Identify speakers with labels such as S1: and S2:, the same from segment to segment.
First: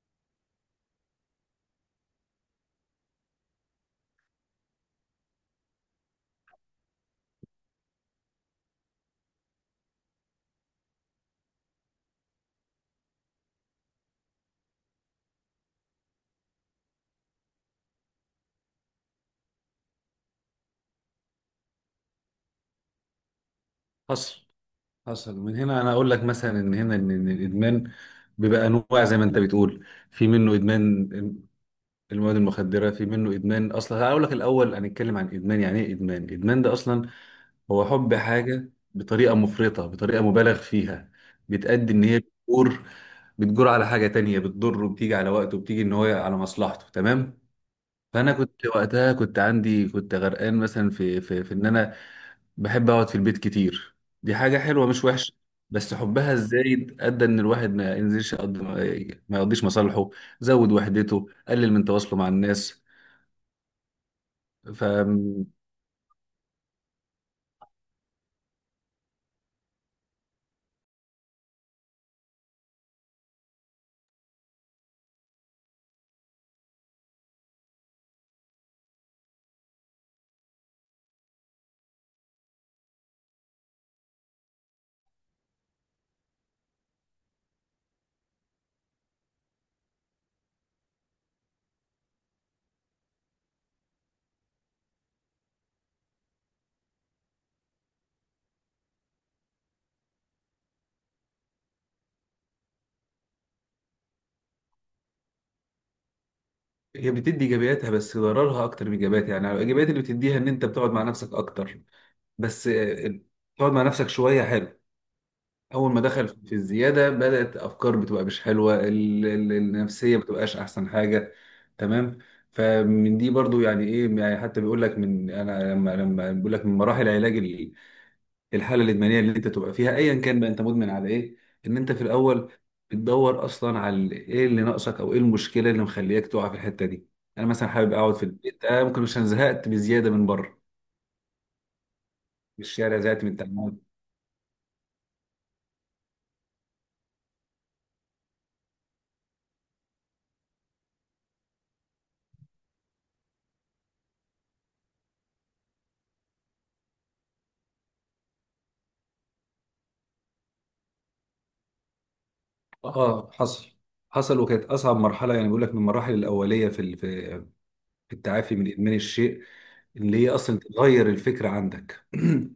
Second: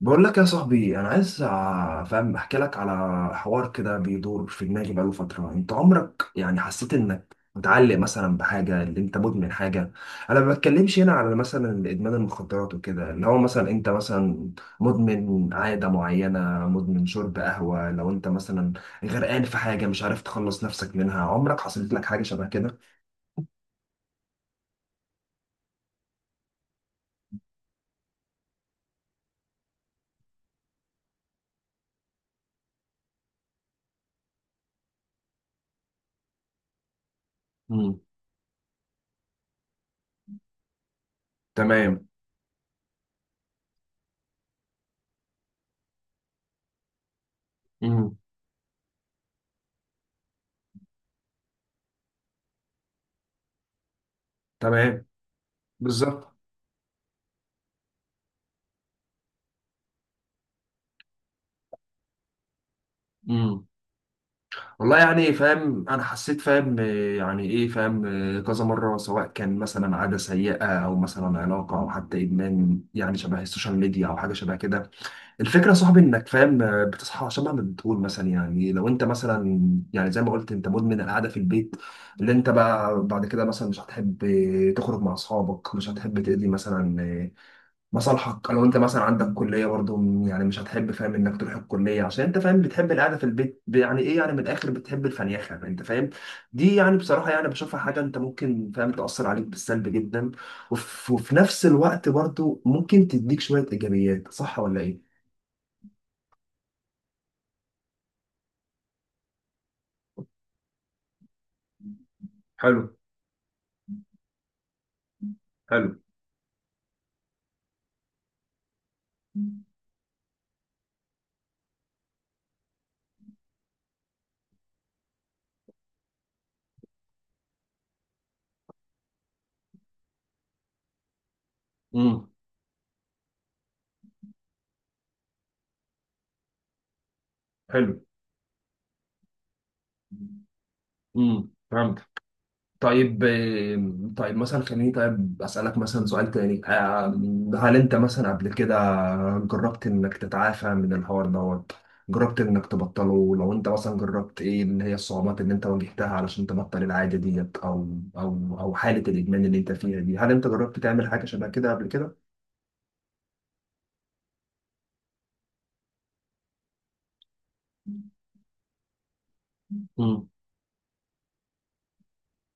S1: بقول لك يا صاحبي، انا عايز ع- فاهم احكي لك على حوار كده بيدور في دماغي بقاله فتره. انت عمرك يعني حسيت انك متعلق مثلا بحاجه، اللي انت مدمن حاجه؟ انا ما بتكلمش هنا على مثلا ادمان المخدرات وكده، اللي هو مثلا انت مثلا مدمن عاده معينه، مدمن شرب قهوه. لو انت مثلا غرقان في حاجه مش عارف تخلص نفسك منها، عمرك حصلت لك حاجه شبه كده؟
S2: حصل حصل. من هنا انا اقول لك مثلا ان هنا إن الادمان بيبقى انواع زي ما انت بتقول. في منه ادمان المواد المخدره، في منه ادمان. اصلا هقول لك الاول، هنتكلم عن ادمان يعني ايه. ادمان، ادمان ده اصلا هو
S1: امم.
S2: حب حاجه بطريقه مفرطه، بطريقه مبالغ فيها، بتأدي ان
S1: تمام.
S2: هي بتجور على حاجه تانية، بتضره، بتيجي على وقته، بتيجي ان هو على مصلحته. تمام.
S1: امم.
S2: فانا كنت وقتها، كنت عندي، كنت غرقان مثلا في في ان انا بحب اقعد في البيت كتير. دي حاجة حلوة مش
S1: تمام.
S2: وحشة، بس
S1: بالظبط.
S2: حبها الزايد ادى ان الواحد ما ينزلش يقضي، ما يقضيش مصالحه، زود وحدته، قلل من تواصله مع الناس. ف
S1: والله يعني فاهم، انا حسيت فاهم آه، يعني ايه، فاهم آه، كذا مره، سواء كان مثلا عاده سيئه او مثلا علاقه او حتى ادمان يعني شبه السوشيال ميديا او حاجه شبه كده. الفكره يا صاحبي انك فاهم آه، بتصحى شبه ما بتقول. مثلا يعني لو انت مثلا، يعني زي ما قلت انت مدمن القعده في البيت، اللي انت بقى بعد كده مثلا مش هتحب تخرج مع اصحابك، مش هتحب تقضي مثلا مصالحك. لو انت مثلا عندك كليه برضو، يعني مش هتحب فاهم انك تروح الكليه، عشان انت فاهم بتحب القعده في البيت. يعني ايه، يعني من الاخر بتحب الفنيخه، انت فاهم. دي يعني بصراحه يعني بشوفها حاجه انت ممكن فاهم تاثر عليك بالسلب جدا، وفي نفس الوقت برضو ممكن تديك شويه ايجابيات، صح ولا ايه؟
S2: هي بتدي ايجابياتها، بس ضررها اكتر من ايجابياتها. يعني الايجابيات اللي بتديها ان انت بتقعد مع نفسك اكتر، بس
S1: حلو.
S2: آه، تقعد مع نفسك شوية حلو.
S1: حلو.
S2: اول ما دخل في الزياده، بدات افكار بتبقى مش حلوه. النفسيه بتبقاش احسن حاجه. تمام. فمن دي برضو، يعني ايه، يعني حتى بيقول لك من انا، لما بيقول لك من مراحل علاج الحاله الادمانيه اللي انت تبقى فيها، ايا كان بقى انت مدمن على ايه. ان انت في
S1: امم.
S2: الاول بتدور اصلا على ايه اللي ناقصك، او ايه المشكله اللي مخلياك تقع في الحته دي. انا مثلا حابب
S1: حلو.
S2: اقعد في البيت، آه ممكن عشان زهقت بزياده من بره،
S1: امم، فهمت.
S2: من الشارع،
S1: طيب
S2: زهقت من التعامل.
S1: آه، طيب مثلا خليني طيب أسألك مثلا سؤال تاني. هل أنت مثلا قبل كده جربت إنك تتعافى من الحوار دوت؟ جربت إنك تبطله؟ لو أنت مثلا جربت، إيه اللي هي الصعوبات اللي أنت واجهتها علشان تبطل العادة ديت؟ أو حالة الإدمان اللي أنت فيها دي، هل أنت جربت تعمل حاجة شبه كده قبل كده؟
S2: اه حصل. حصل، وكانت اصعب مرحله. يعني بيقول لك من المراحل الاوليه في في التعافي من ادمان الشيء اللي
S1: مم.
S2: هي اصلا تغير الفكره عندك.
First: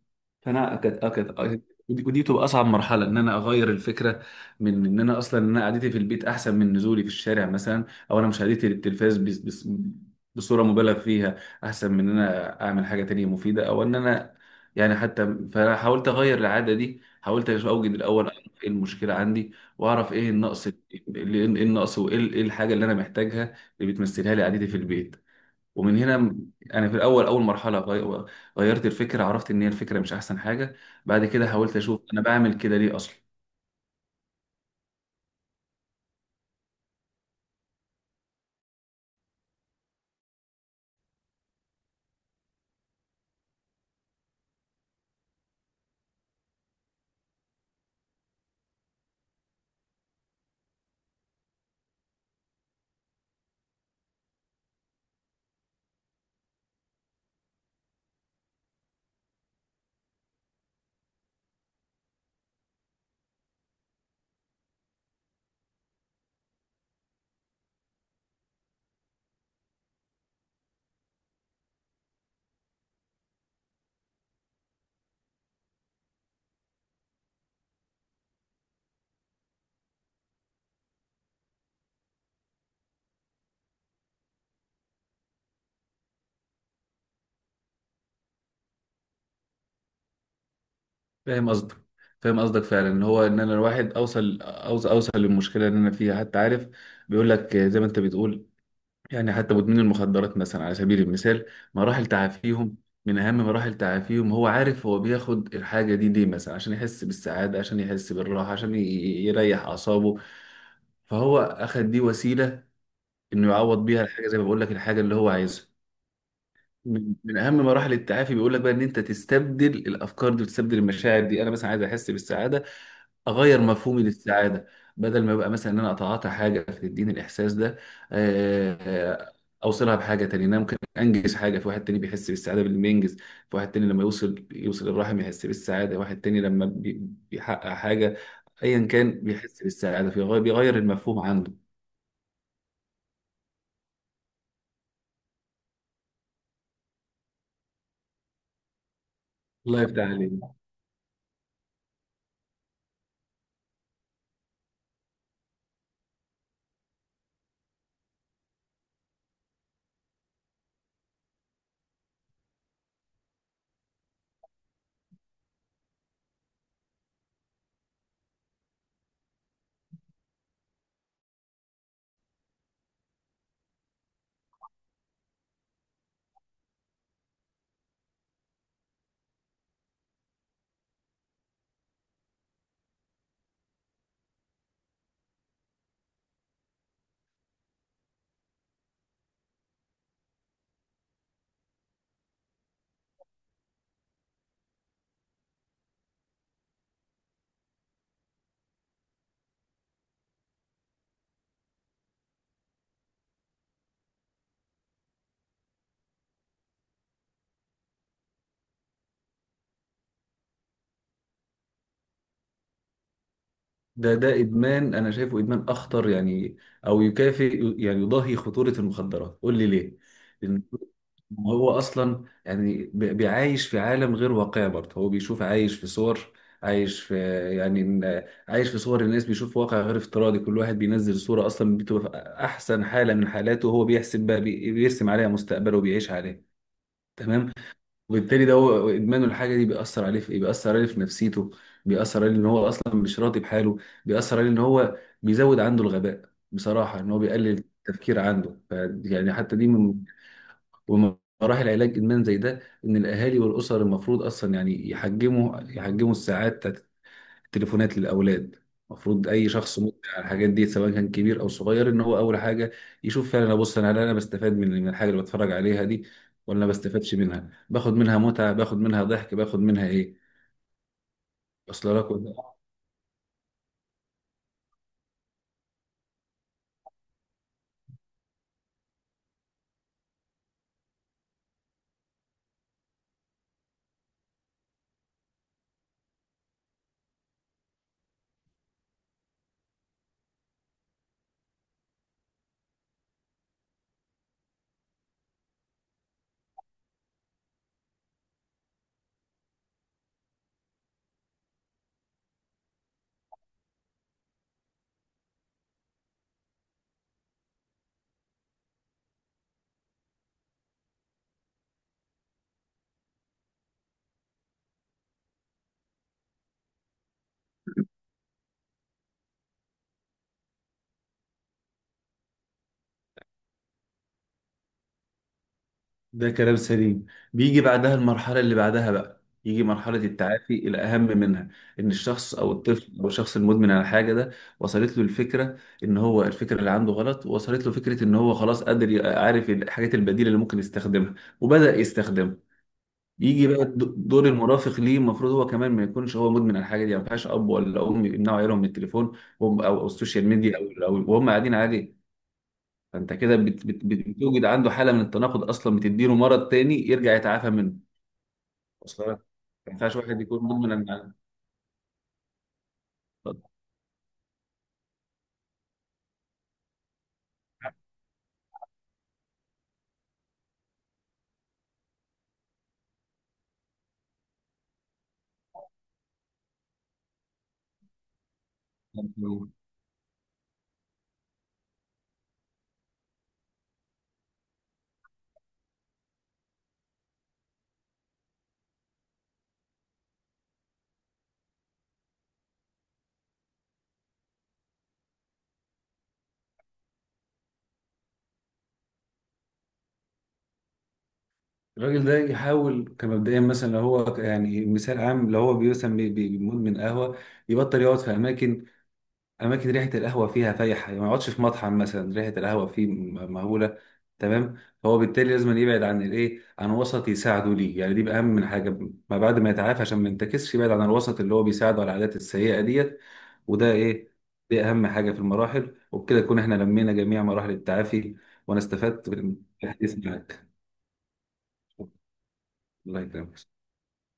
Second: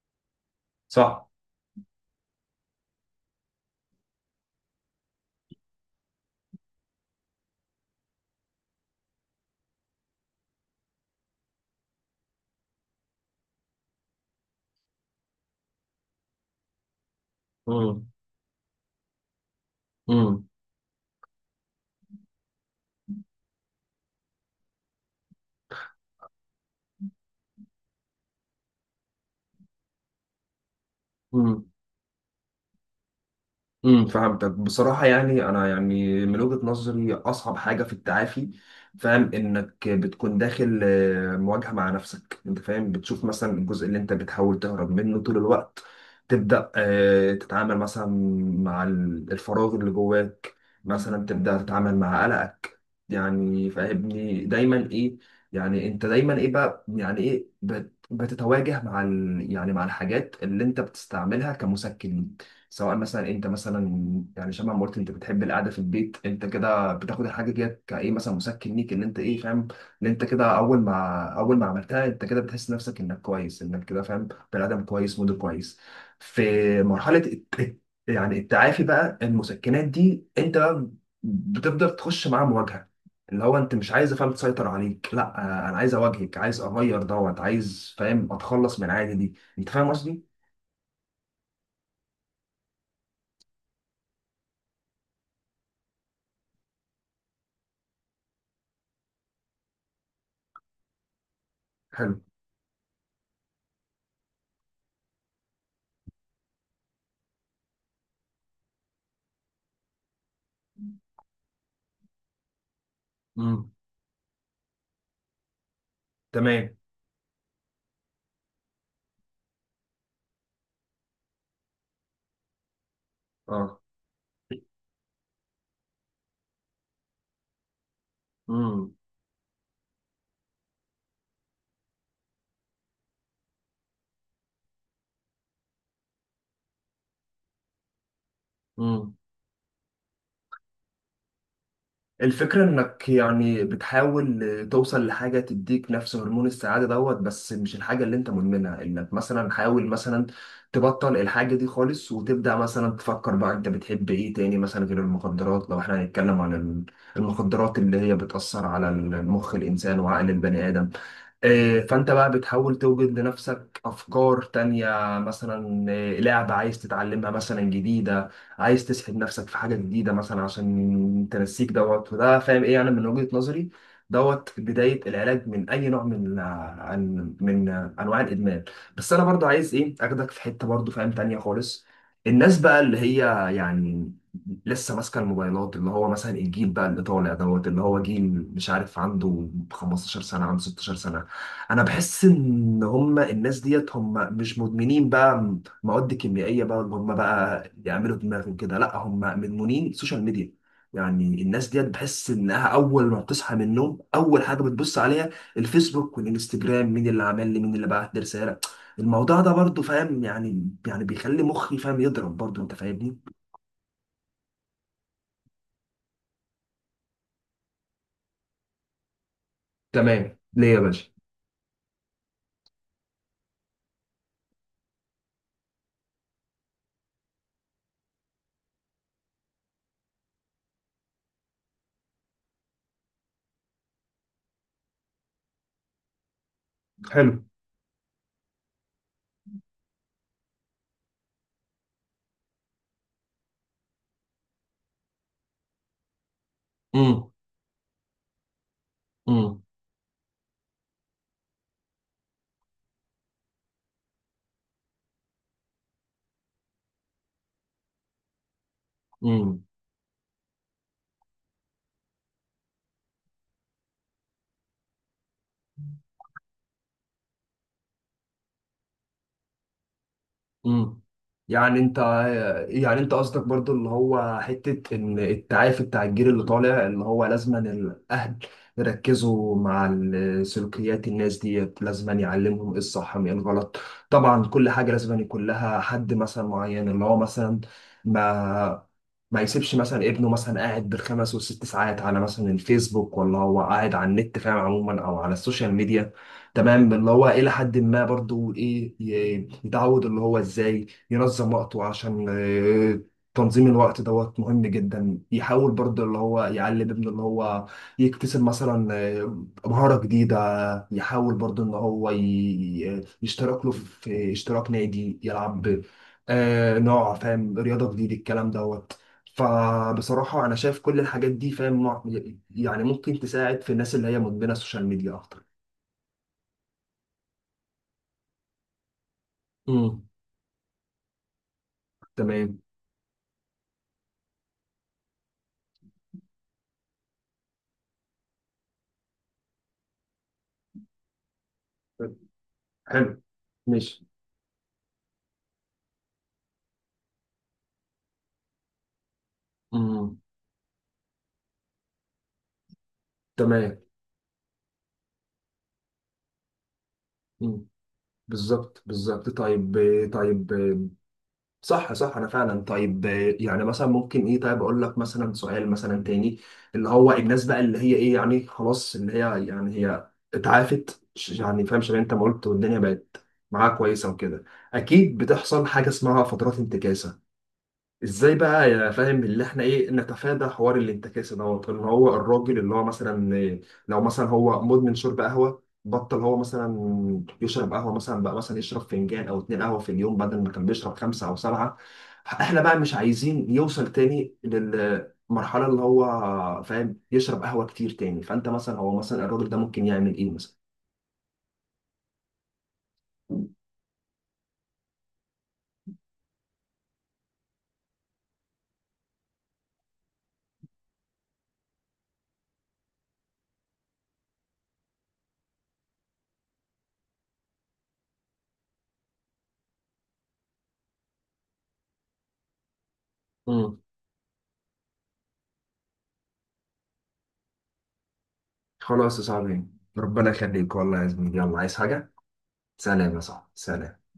S2: فانا أكد
S1: صح.
S2: أكد أكد ودي، ودي بتبقى اصعب مرحله، ان انا اغير الفكره، من ان انا اصلا ان انا قعدتي في البيت احسن من نزولي في الشارع مثلا، او انا مشاهدتي للتلفاز، بس بصوره مبالغ فيها، احسن من ان انا اعمل حاجه تانية مفيده او ان انا، يعني حتى فانا حاولت اغير العاده دي. حاولت اوجد
S1: مم.
S2: الاول، أعرف ايه المشكله عندي، واعرف ايه
S1: مم.
S2: النقص، ايه النقص، ايه الحاجه اللي انا محتاجها، اللي بتمثلها لي قعدتي في البيت. ومن هنا انا في الاول، اول مرحله غيرت الفكره، عرفت ان هي الفكره مش احسن حاجه. بعد كده
S1: مم.
S2: حاولت اشوف انا بعمل كده ليه اصلا.
S1: امم، فهمتك. بصراحة يعني أنا يعني من وجهة نظري أصعب حاجة في التعافي، فاهم، إنك بتكون داخل مواجهة مع نفسك. أنت فاهم بتشوف مثلا الجزء اللي أنت بتحاول تهرب منه طول الوقت. تبدأ تتعامل مثلا مع الفراغ اللي جواك، مثلا تبدأ تتعامل مع قلقك. يعني فاهمني دايما إيه، يعني أنت دايما إيه بقى، يعني إيه، بتتواجه مع ال يعني مع الحاجات اللي أنت بتستعملها كمسكن. سواء مثلا انت مثلا، يعني شبه ما قلت انت بتحب القعده في البيت، انت كده بتاخد الحاجه ديت كايه مثلا مسكن ليك، ان انت ايه فاهم، ان انت كده اول ما عملتها، انت كده بتحس نفسك انك كويس، انك كده فاهم، بني ادم كويس، موديل كويس. في يعني التعافي بقى، المسكنات دي انت بقى بتفضل تخش معاها مواجهه، اللي هو انت مش عايز فاهم تسيطر عليك، لا. انا عايز اواجهك، عايز اغير دوت، عايز فاهم اتخلص من العاده دي، انت فاهم قصدي؟
S2: فاهم قصدك. فاهم قصدك فعلا، ان هو ان انا الواحد اوصل للمشكله اللي انا فيها، حتى عارف. بيقول لك آه، زي ما انت بتقول، يعني حتى مدمنين المخدرات مثلا على سبيل المثال، مراحل
S1: حلو.
S2: تعافيهم، من اهم مراحل تعافيهم، هو عارف هو بياخد الحاجه دي ليه، مثلا عشان يحس بالسعاده، عشان يحس بالراحه، عشان يريح اعصابه. فهو اخد دي وسيله انه
S1: امم.
S2: يعوض بيها الحاجه، زي ما بقول لك، الحاجه اللي هو عايزها.
S1: تمام.
S2: من اهم مراحل التعافي بيقول لك بقى، ان انت تستبدل الافكار دي، وتستبدل المشاعر دي. انا مثلا عايز احس بالسعاده، اغير
S1: اه.
S2: مفهومي للسعاده. بدل ما يبقى مثلا ان انا اتعاطى حاجه فتديني الاحساس ده، آه،
S1: مم.
S2: آه، اوصلها بحاجه تانية. إن انا ممكن انجز حاجه، في واحد تاني بيحس بالسعاده باللي ينجز، في واحد تاني لما يوصل الرحم يحس بالسعاده، واحد تاني لما بيحقق حاجه، ايا كان
S1: مم.
S2: بيحس بالسعاده، فيغير، بيغير المفهوم عنده.
S1: الفكرة انك يعني بتحاول توصل لحاجة تديك نفس هرمون السعادة دوت، بس مش الحاجة اللي انت مدمنها. انك مثلا
S2: الله
S1: حاول
S2: يفتح
S1: مثلا
S2: عليك.
S1: تبطل الحاجة دي خالص، وتبدأ مثلا تفكر بقى انت بتحب ايه تاني، مثلا غير المخدرات، لو احنا هنتكلم عن المخدرات اللي هي بتأثر على المخ الانسان وعقل البني ادم. فانت بقى بتحاول توجد لنفسك افكار تانية. مثلا لعبة عايز تتعلمها مثلا جديدة، عايز تسحب نفسك في حاجة جديدة مثلا عشان تنسيك دوت. وده فاهم ايه، انا من وجهة نظري دوت بداية العلاج من اي نوع من انواع الادمان. بس انا برضو عايز ايه اخدك في حتة برضو فاهم تانية خالص. الناس بقى اللي هي يعني لسه ماسكه الموبايلات، اللي هو مثلا الجيل بقى اللي طالع دوت، اللي هو جيل مش عارف عنده 15 سنه، عنده 16 سنه، انا بحس ان هم الناس ديت هم مش مدمنين بقى مواد كيميائيه بقى اللي هم بقى يعملوا دماغهم كده، لا، هم مدمنين سوشيال ميديا. يعني الناس ديت بحس انها اول ما بتصحى من النوم، اول حاجه بتبص عليها الفيسبوك والانستجرام، مين اللي عمل لي، مين اللي بعت لي رساله. الموضوع ده برضو فاهم يعني، يعني بيخلي مخي فاهم يضرب برضو، انت فاهمني.
S2: ده ادمان، انا شايفه ادمان اخطر يعني، او يكافئ، يعني يضاهي خطوره المخدرات. قول لي ليه.
S1: تمام،
S2: لان
S1: ليه يا باشا؟
S2: هو اصلا يعني بيعايش في عالم غير واقعي برضه. هو بيشوف عايش في صور، عايش في، يعني عايش في صور الناس، بيشوف واقع غير افتراضي. كل واحد بينزل صوره اصلا بتبقى في احسن حاله من حالاته، وهو بيحسب بقى، بيرسم عليها مستقبله وبيعيش عليها.
S1: حلو.
S2: تمام. وبالتالي ده هو ادمانه. الحاجه دي بيأثر عليه في ايه، بيأثر عليه في نفسيته، بيأثر عليه ان هو اصلا مش راضي بحاله، بيأثر عليه ان هو بيزود عنده الغباء بصراحه، ان هو
S1: امم.
S2: بيقلل التفكير عنده. يعني حتى دي من، ومن مراحل علاج ادمان زي ده، ان الاهالي والاسر المفروض اصلا يعني يحجموا الساعات تليفونات للاولاد. المفروض اي
S1: امم.
S2: شخص مدمن على الحاجات دي، سواء كان كبير او صغير، ان هو اول حاجه يشوف فعلا، ابص انا هل انا بستفاد من الحاجه اللي بتفرج عليها دي، ولا ما بستفادش منها، باخد منها متعه، باخد منها ضحك، باخد منها ايه،
S1: امم. يعني
S2: اصل
S1: انت،
S2: لك.
S1: يعني انت قصدك برضو اللي هو حتة ان التعافي بتاع الجيل اللي طالع اللي هو لازما الاهل يركزوا مع سلوكيات الناس ديت، لازما يعلمهم ايه الصح من ايه الغلط. طبعا كل حاجة لازما يكون لها حد مثلا معين، اللي هو مثلا ما يسيبش مثلا ابنه مثلا قاعد بالخمس والست ساعات على مثلا الفيسبوك، ولا هو قاعد على النت فاهم عموما او على السوشيال ميديا. تمام، اللي هو الى حد ما برضو ايه يتعود اللي هو ازاي ينظم وقته، عشان تنظيم الوقت دوت مهم جدا. يحاول برضو اللي هو يعلم ابنه اللي هو يكتسب مثلا مهارة جديدة، يحاول برضو ان هو يشترك له في اشتراك نادي يلعب نوع فاهم رياضة جديدة، الكلام دوت. فبصراحة أنا شايف كل الحاجات دي يعني ممكن تساعد في الناس اللي هي مدمنة السوشيال ميديا أكتر.
S2: ده كلام سليم. بيجي بعدها المرحلة اللي بعدها بقى، يجي مرحلة
S1: مم.
S2: التعافي الأهم منها، إن الشخص أو
S1: تمام.
S2: الطفل أو الشخص المدمن على الحاجة ده وصلت له الفكرة، إن هو الفكرة اللي عنده غلط، وصلت له فكرة إن هو خلاص قادر عارف الحاجات البديلة اللي ممكن يستخدمها، وبدأ يستخدمها.
S1: حلو.
S2: يجي بقى
S1: ماشي.
S2: دور المرافق ليه. المفروض هو كمان ما يكونش هو مدمن على الحاجة دي. يعني ما ينفعش أب ولا أم يمنعوا عيالهم من التليفون أو
S1: امم.
S2: السوشيال ميديا وهم قاعدين عليه. فانت كده
S1: تمام.
S2: بتوجد عنده حاله من التناقض، اصلا بتديله مرض تاني يرجع يتعافى
S1: امم.
S2: منه.
S1: بالظبط،
S2: اصلا ما
S1: بالظبط. طيب.
S2: ينفعش واحد يكون
S1: طيب.
S2: مدمن على.
S1: صح، صح، انا فعلا. طيب يعني مثلا ممكن ايه، طيب اقول لك مثلا سؤال مثلا تاني، اللي هو الناس بقى اللي هي ايه يعني خلاص، اللي هي يعني هي اتعافت، يعني فاهم شبه انت ما قلت والدنيا بقت معاها كويسه وكده، اكيد بتحصل حاجه اسمها فترات انتكاسه. ازاي بقى يا فاهم اللي احنا ايه نتفادى حوار الانتكاسه دوت؟ ان هو الراجل اللي هو مثلا لو مثلا هو مدمن شرب قهوه، بطل هو مثلا يشرب قهوه مثلا، بقى مثلا يشرب فنجان او اتنين قهوه في اليوم بدل ما كان بيشرب خمسه او سبعه. احنا بقى مش عايزين يوصل تاني للمرحله اللي هو فاهم يشرب قهوه كتير تاني. فانت مثلا، هو مثلا الراجل ده ممكن يعمل ايه مثلا؟
S2: الراجل ده يحاول كمبدئيا، مثلا لو هو يعني مثال عام، لو هو مثلا مدمن قهوه، يبطل يقعد في اماكن، اماكن ريحه القهوه فيها فايحه، يعني ما يقعدش في مطعم مثلا ريحه القهوه فيه مهوله. تمام. فهو بالتالي لازم يبعد عن الايه، عن وسط يساعده ليه. يعني دي بقى اهم من حاجه، ما بعد ما يتعافى، عشان ما ينتكسش، يبعد عن الوسط اللي هو بيساعده على العادات السيئه ديت. وده
S1: مم.
S2: ايه، دي اهم حاجه في المراحل. وبكده نكون احنا لمينا جميع مراحل التعافي، وانا استفدت
S1: خلاص يا صاحبي،
S2: بالحديث
S1: ربنا
S2: معك.
S1: يخليك والله يا زميلي. يلا، عايز حاجه؟
S2: الله
S1: سلام يا
S2: يكرمك.
S1: صاحبي، سلام.